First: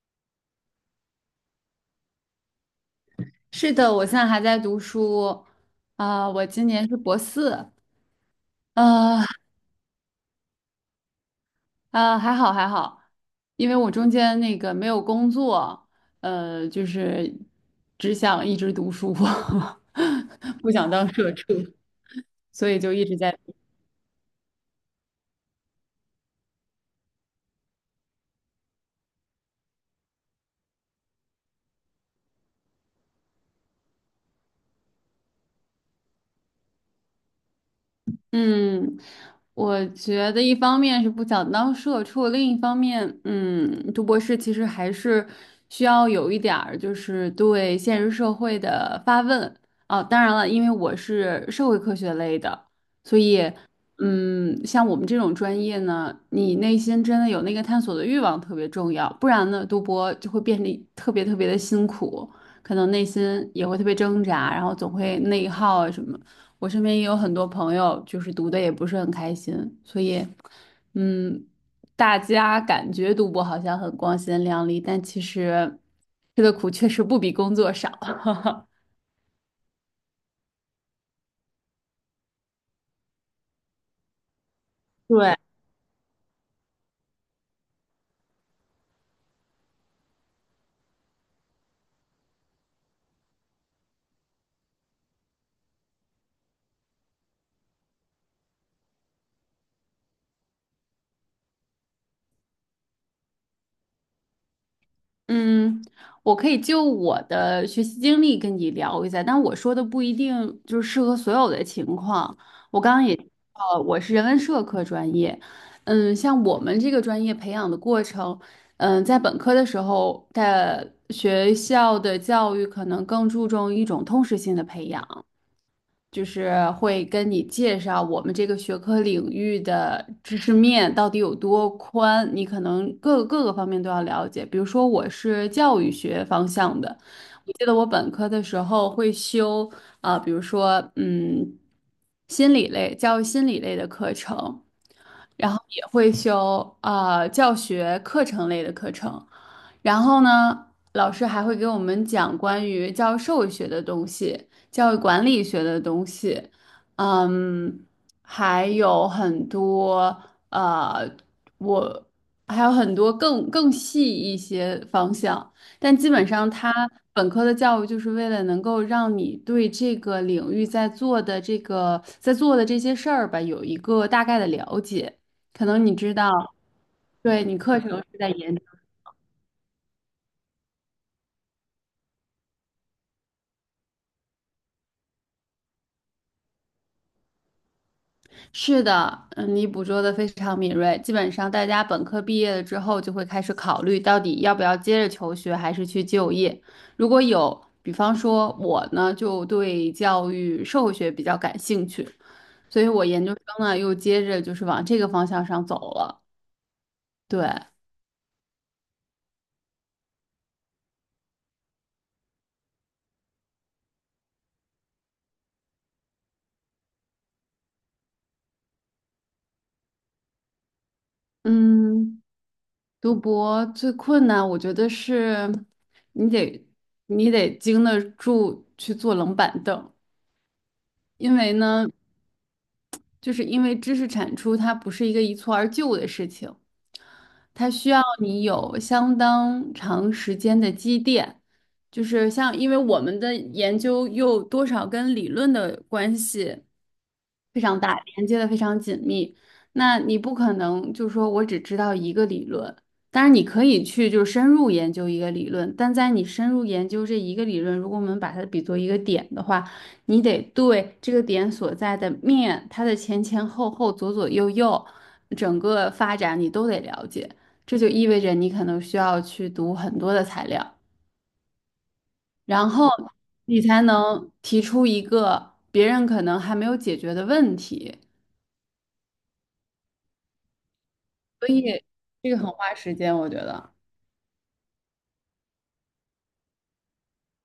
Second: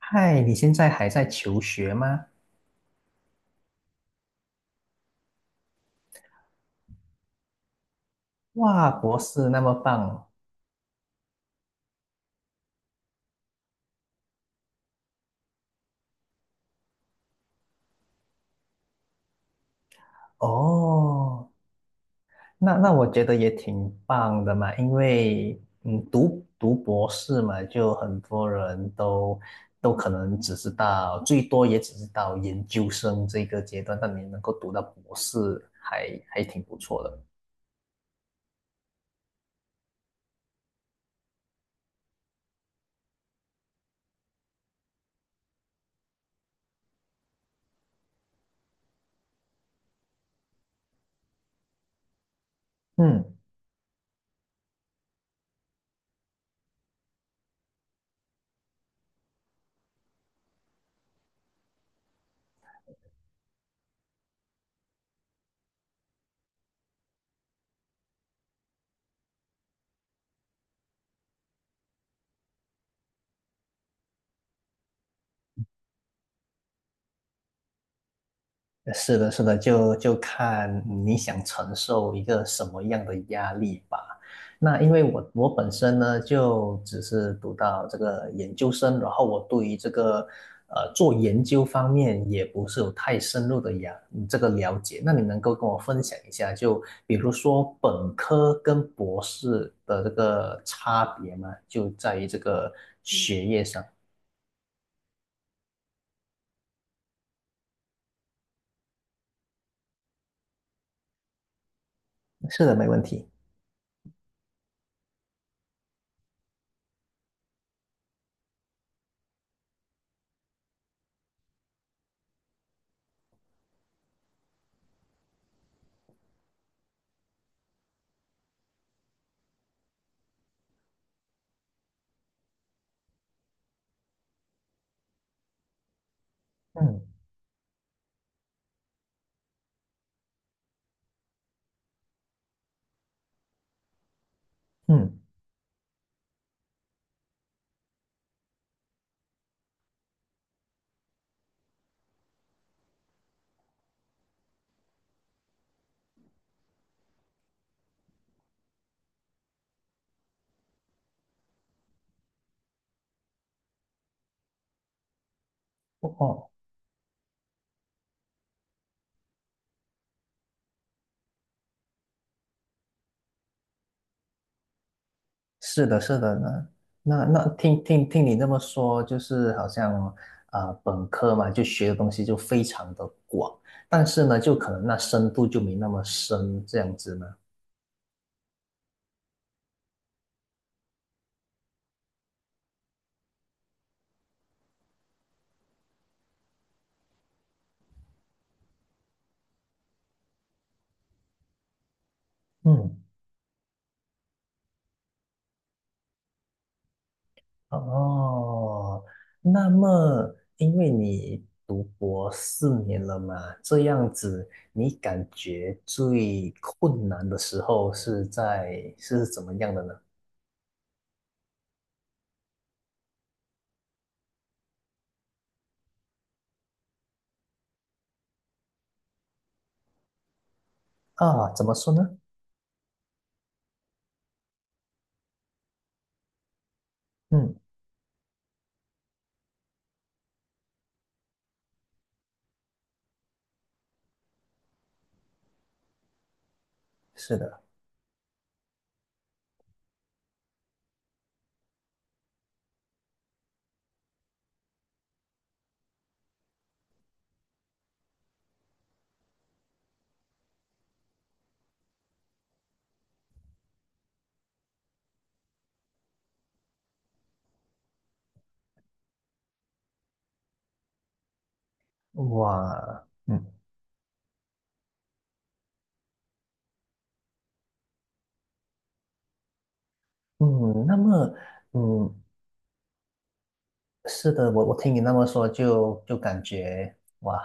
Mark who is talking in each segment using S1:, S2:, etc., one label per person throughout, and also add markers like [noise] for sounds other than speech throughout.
S1: 嗨，你现在还在求学吗？
S2: 是的，我现在还在读书，我今年是博四，
S1: 哇，博
S2: 呃
S1: 士那么棒
S2: 还好还好，因为我中间那个没有工作，就是只想一直读书，[laughs] 不想当社
S1: 哦，
S2: 畜，所
S1: 那
S2: 以
S1: 那
S2: 就一
S1: 我
S2: 直
S1: 觉得
S2: 在。
S1: 也挺棒的嘛，因为读博士嘛，就很多人都可能只知道，最多也只知道研究生这个阶段，但你能够读到博士还挺不错的。
S2: 嗯，我觉得一方面是不想当社畜，另一方面，嗯，读博士其实还是需要有一点儿就是对现实社会的发问哦。当然了，因为我是社会科学类的，所
S1: 嗯。
S2: 以，嗯，像我们这种专业呢，你内心真的有那个探索的欲望特别重要，不然呢，读博就会变得特别特别的辛苦，可能内心也会特别挣扎，然后总会内耗啊什么。我身边也有很多朋友，就是读的也不是很开心，所以，嗯，大家感觉读博好像很光鲜亮丽，但其实吃的苦确实不比工作少。[laughs]
S1: 是的，是的，就看你想承受一个什么样的压力吧。那因为我
S2: 对。
S1: 我本身呢，就只是读到这个研究生，然后我对于这个做研究方面也不是有太深入的呀这个了解。那你能够跟我分享一下，就比如说本科跟博士的这个差别吗？就在于这个嗯学业上。
S2: 嗯，我可以就我的学习经历跟你聊一下，但我说的不一定就是适合所有的情况。
S1: 是的，
S2: 我
S1: 没
S2: 刚
S1: 问
S2: 刚也
S1: 题。
S2: 我是人文社科专业，嗯，像我们这个专业培养的过程，嗯，在本科的时候，的学校的教育可能更注重一种通识性的培养，就是会跟你介绍我们这个学科领域的知识面到底有多宽，你可能各个方面都要了解。比如说，我是教育学方向的，
S1: 嗯
S2: 我记得我本科的时候会修比如说嗯，心理类、教育心理类的课程，
S1: 嗯，
S2: 然后也会修教学课程类的课程，然后呢，老师还会给我们讲关于教授学的东西。教育管理学的东西，嗯，还有很多呃，我还有很多更细一些方向，但
S1: 哦
S2: 基本上
S1: 哦
S2: 它本科的教育就是为了能够让你对这个领域在做的这些事儿吧，有一个大概的了解，可能
S1: 是
S2: 你
S1: 的，
S2: 知
S1: 是
S2: 道。
S1: 的呢。那
S2: 对，
S1: 那
S2: 你课
S1: 听
S2: 程
S1: 听
S2: 是
S1: 听
S2: 在
S1: 你这
S2: 研
S1: 么说，就是好像本科嘛，就学的东西就非常的广，但是呢，就可能那深度就没那么深，这样子呢。
S2: 是的，嗯，你捕捉的非常敏锐。基本上，大家本科毕业了之后，就会开始考虑到底要不要接着求学，还是去就业。如果有，比方说我呢，就对教育社会学比较感兴趣，所以
S1: 嗯，
S2: 我研究生呢又接着就是往这个方向上走了。对，
S1: 哦，那么因为你读博四年了嘛，这样子，你感觉最困难的时候是在是怎么样的呢？
S2: 嗯，读博最困难，我觉得是你得你得经得住去坐冷板凳。因
S1: 啊，
S2: 为
S1: 怎么
S2: 呢，
S1: 说呢？
S2: 就是因为知识产出它不是一个一蹴而就的事情，
S1: 嗯，
S2: 它需要你有相当长时间的积淀。就是像，因为我们的研究又多少跟理论的关系
S1: 是
S2: 非
S1: 的，
S2: 常大，连接的非常紧密。那你不可能就说我只知道一个理论，当然你可以去就是深入研究一个理论，但在你深入研究这一个理论，如果我们把它比作一个点的话，你得对这个点所在的面，它的前前后后、左左右右，整个发展你都得了解。这就意味着你可能需要去读很多的材料，然后
S1: 哇。嗯。
S2: 你才能提出一个别人可能还没有解决的问题。
S1: 嗯，那么，
S2: 所以
S1: 嗯，
S2: 这个很花时间，我觉得。
S1: 是的，我我听你那么说就，就感觉哇，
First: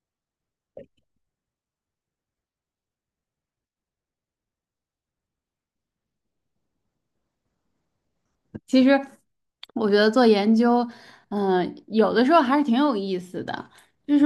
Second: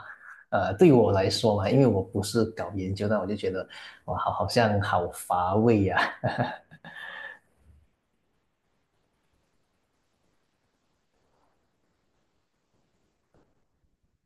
S1: 对于我来说嘛，因为我不是搞研究的，我就觉得哇，好像好乏味呀、[laughs]
S2: 其实我觉得做研究，嗯、有的时候还是挺有意思的。就是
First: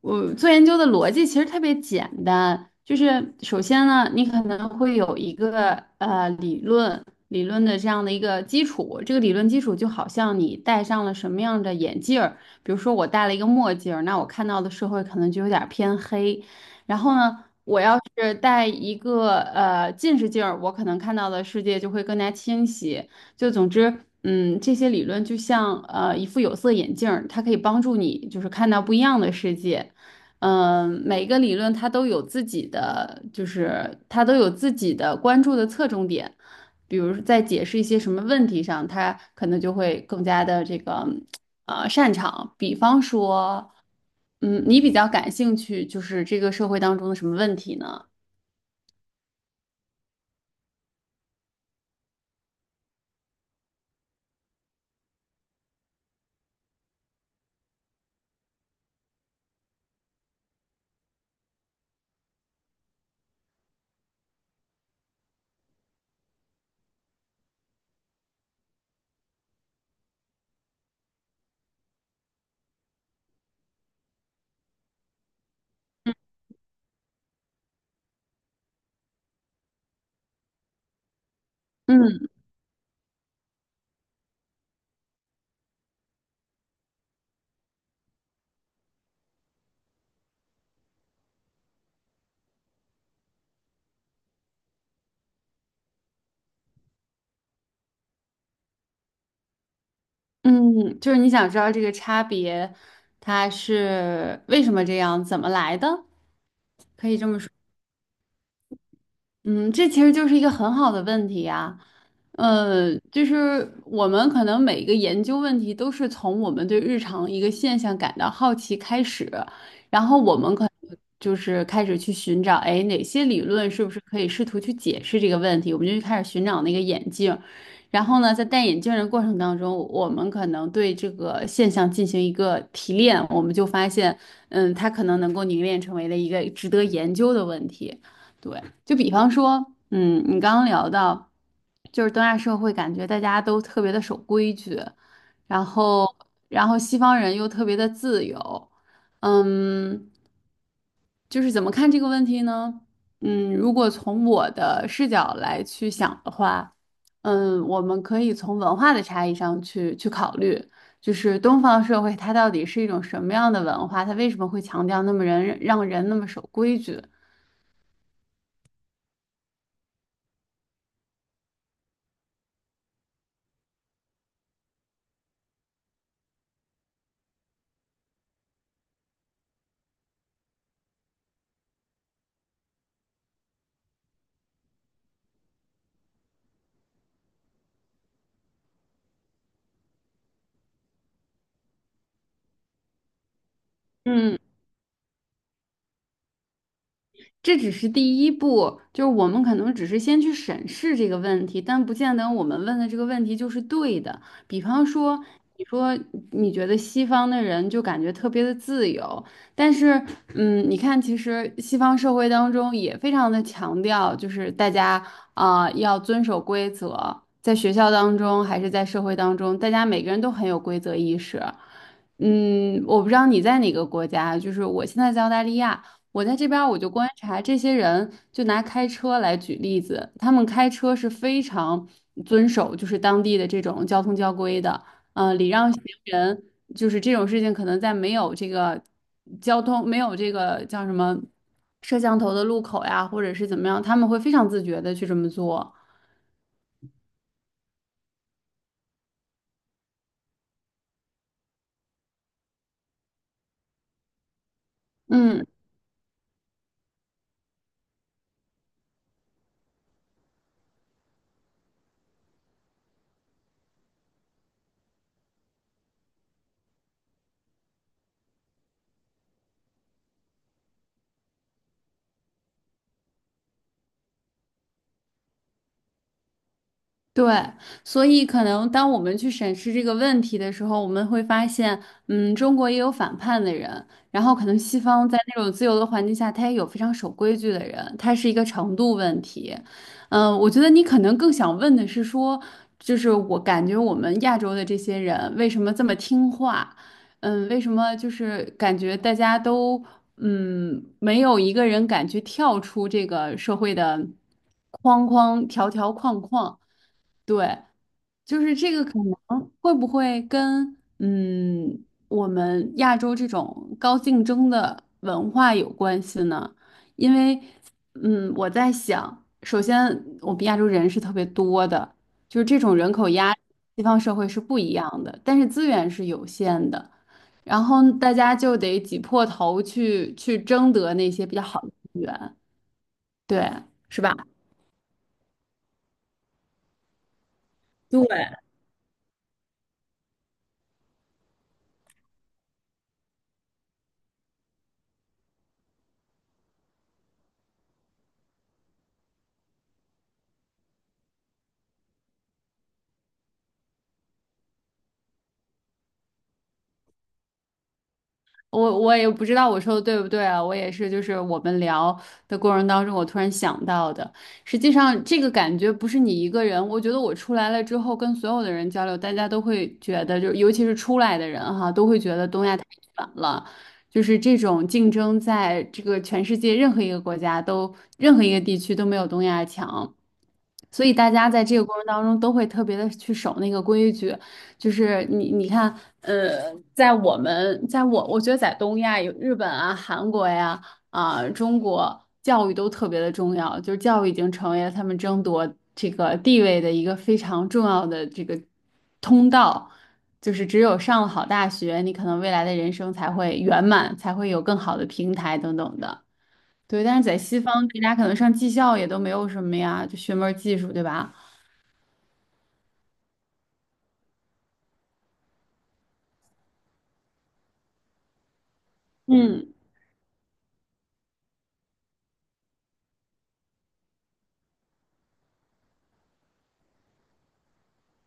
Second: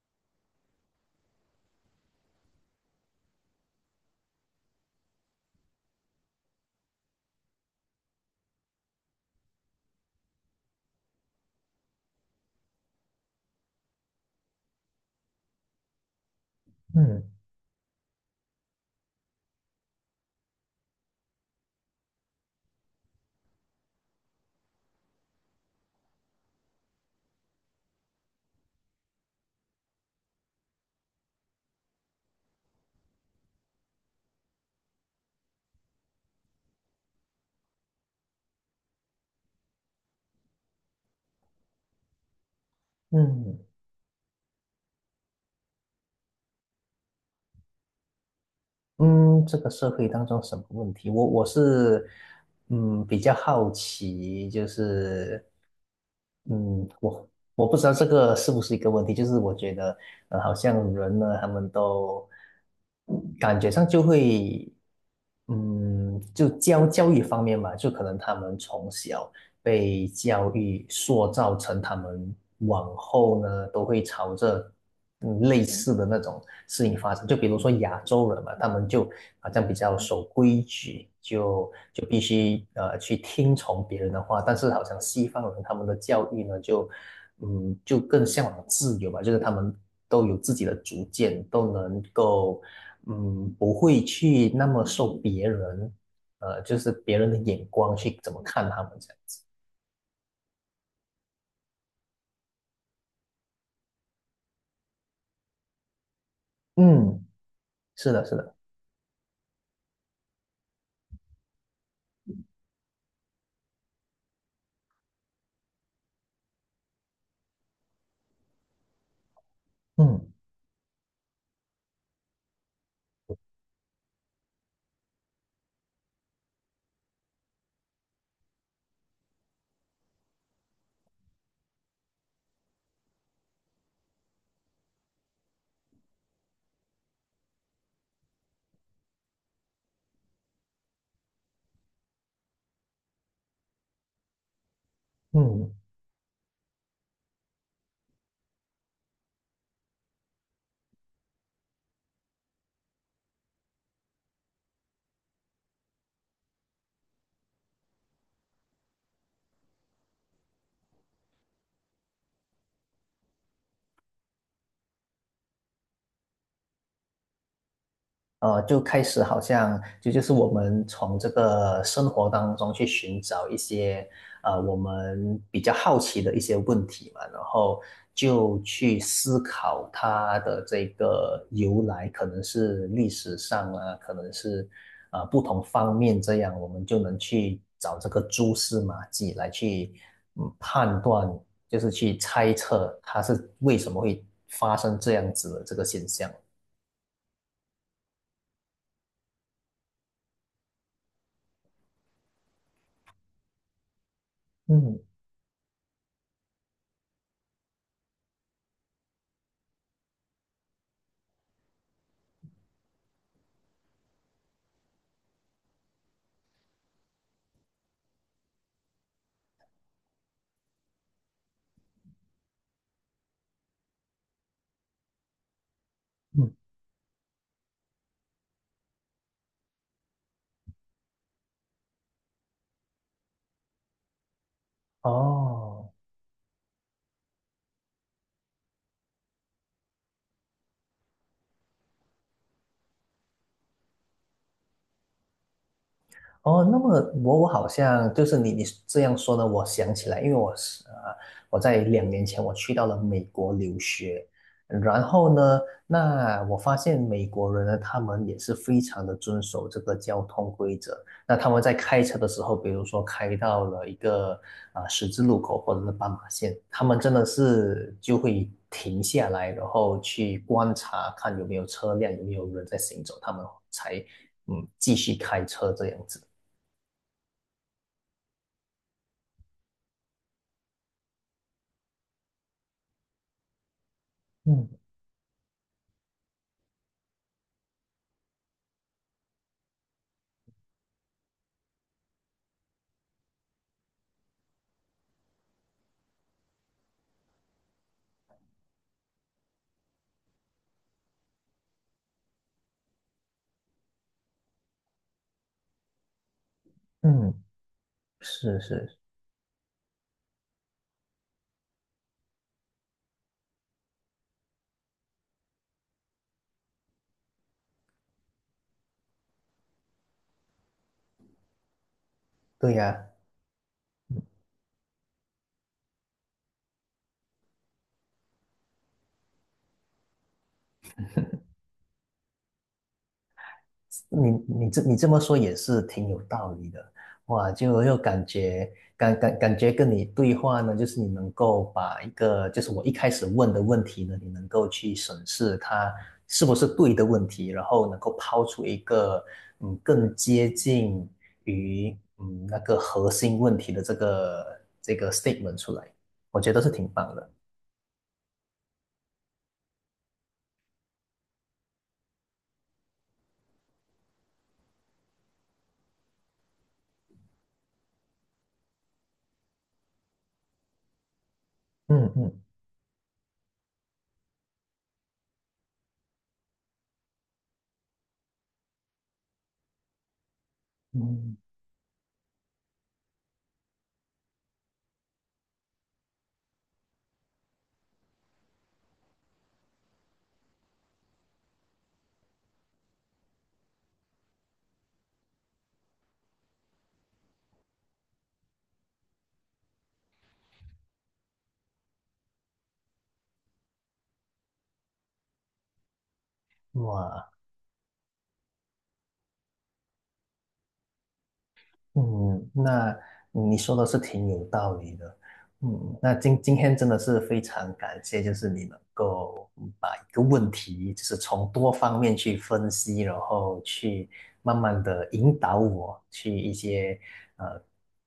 S2: 我做研究的逻辑其实特别简单，就是首先呢，你可能会有一个呃理论理论的这样的一个基础，这个理论基础就好像你戴上了什么样的眼镜儿，比如说我戴了一个墨镜儿，那我看到的社会可能就有点儿偏黑。然后
S1: 嗯
S2: 呢，我要是戴一个近视镜儿，我可能看到的世界就会更加清晰。就总之，嗯，这些理论就像一副有色眼镜儿，它可以帮助你就是看到不一样的世界。嗯、每个理论它都有自己的，就是它都有自己的关注的侧重点。比如说在解释一些什么问题上，它可能就会更加的这个擅长。比方
S1: 嗯，
S2: 说，嗯，你比较感兴趣，就是这个社会当中的什么问题呢？
S1: 嗯，这个社会当中什么问题？我是嗯比较好奇，就是嗯我我不知道这个是不是一个问题，就是我觉得好像人呢，他们都感觉上就会嗯就教育方面嘛，就可能他们从小。被教育塑造成他们往后呢都会朝着嗯类似的那种事情发展。就比如说亚洲人嘛，他们就好像比较守规矩，就必
S2: 嗯，
S1: 须去听从别人的话。但是好像西方人他们的教育呢，就嗯就更向往自由吧，就是他们都有自己的主见，都能够嗯不会去那么受别人。就是别人的眼光去怎么看他们这样子。
S2: 嗯，就是你想知道这个差别，它是为什么这样，怎么来的？可以
S1: 嗯，
S2: 这么说。
S1: 是的，是的，
S2: 嗯，这其实就是一个很好的问题呀。呃，就是我们可能每一个研究问题都是从我们对日常一个现象感到好奇开始，然后
S1: 嗯
S2: 我们可能就是开始去寻找，哎，哪些理论是不是可以试图去解释这个问题？我们就开始寻找那个眼镜。然后呢，在戴眼镜的过程当中，我们可能对这个现象进行一个提炼，我们就发现，嗯，它可能能够凝练成为了一个值得研究的问题。对。就比方说，嗯，你刚刚聊到，就是东亚社会感觉大家都特别的守规矩，然
S1: 嗯。
S2: 后，然后西方人又特别的自由，嗯，就是怎么看这个问题呢？嗯，如果从我的视角来去想的话，嗯，我们可以从文化的差异上去考虑，就是东方社会它到底是一种什么样的文化，它为什么会强调那么人让人那么守规矩？
S1: 就开始好像就是我们从这个生活当中去寻找一些我们比较好奇的一些问题嘛，然后就去思考它的这个由来，可能是历史上啊，可能是啊不同方面，这样我们就能去找这个蛛丝马迹来去嗯判断，就是去猜测它是为什么会
S2: 嗯
S1: 发生这样子的这个现象。
S2: 这只是第一步，就是我们可能只是先去审视这个问题，但不见得我们问的这个问题就是对的。比方
S1: 嗯
S2: 说，你说你觉得西方的人就感觉特别的自由，但是，嗯，你看，其实西方社会当中也非常的强调，就是大家要遵守规则，在学校当中还是在社会当中，大家每个人都很有规则意识。嗯，我不知道你在哪个国家，就是我现在在澳大利亚。我在这
S1: 嗯，
S2: 边儿我就观察这些人，就拿开车来举例子，他们开车是非常遵守就是当地的这种交通交规的，嗯，礼让行
S1: 哦，
S2: 人，就是这种事情可能在没有这个叫什么摄像头的路口呀，或者是怎么样，他们会非常自觉的去这么做。
S1: 哦，那么我好像就是你这样说呢，我想起来，因为我是我在2年前我去到了美国留学，然后
S2: 嗯，
S1: 呢，那我发现美国人呢，他们也是非常的遵守这个交通规则。那他们在开车的时候，比如说开到了一个啊、十字路口或者是斑马线，他们真的是就会停下来，然后去观察看有没有车辆，有没有人在行走，他们才嗯继续开车这样子。
S2: 对，所以可能当我们去审视这个问题的时候，我们会发现，嗯，中国也有反叛的人，然后可能
S1: 嗯
S2: 西方在那种自由的环境下，他也有非常守规矩的人，他是一个程度问题。嗯，我觉得你可能更想问的是说，就是我感觉我们亚洲的这些人为什么这么听话？嗯，为什么就是感觉大家都嗯没有一个人敢去跳出这个社会的框框条条框框？
S1: 嗯，
S2: 对，就是
S1: 是
S2: 这个可
S1: 是，
S2: 能会不会跟嗯我们亚洲这种高竞争的文化有关系呢？因为嗯我在想，首先我们亚洲人是特别多的，就是这
S1: 对
S2: 种人
S1: 呀，
S2: 口压力西方社会是不一样的，但是资源是有限的，然后大家就得挤破头去争得那些比较好的资源，对，是吧？
S1: 你你这么说也是挺有道理的，哇，就又
S2: 对，
S1: 感觉感觉跟你对话呢，就是你能够把一个就是我一开始问的问题呢，你能够去审视它是不是对的问题，然后能够抛出一个嗯更接近于嗯那个核心问题的这个 statement 出来，我觉得是挺棒的。
S2: 我也不知道我说的对不对啊，我也是，就是我们聊的过程当中，我突然想到的。实际上，这个感觉不是你一个人，我觉得我出来了之后，跟所有的人交流，大家都会觉得，就尤其是出来的人哈，都会
S1: 嗯
S2: 觉得
S1: 嗯
S2: 东亚太卷了，就是这种竞争，在这个全世界任何一个国家都，任何一个地区都没有东亚强。所以大家
S1: 嗯，
S2: 在这个过程当中都会特别的去守那个规矩，就是你看，呃，在我们在我我觉得在东亚有日本啊、韩国呀、啊、中国，教育都特别的重要，就是教育已经成为了他们争夺这个地位的一个非常重要的这个通道，就是只有上了好大学，你可能未来的人生才会圆满，才会有更好的平台等等的。对，但是在
S1: 哇。
S2: 西方，大家可能上技校也都没有什么呀，就学门儿技术，对吧？
S1: 嗯，那你说的是挺有道理的。嗯，那今天真的是非常感谢，就是你能够
S2: 嗯
S1: 嗯把一个问题，就是从多方面去分析，然后去慢慢的引导我去一些呃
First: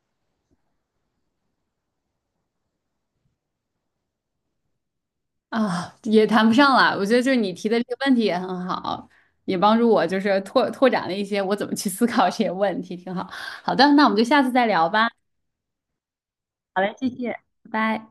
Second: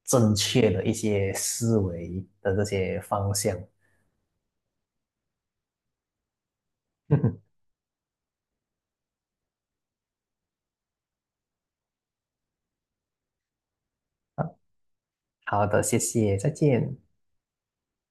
S1: 正确的一些思维的这些方向。
S2: 啊，也谈不上了。我觉得就是你
S1: [laughs]
S2: 提的这个问题也很好，也帮助我就是拓展了一些我怎么去思考这些问题，挺好。好的，那我们就下次再聊吧，
S1: 好的，谢谢，再见。
S2: 拜拜。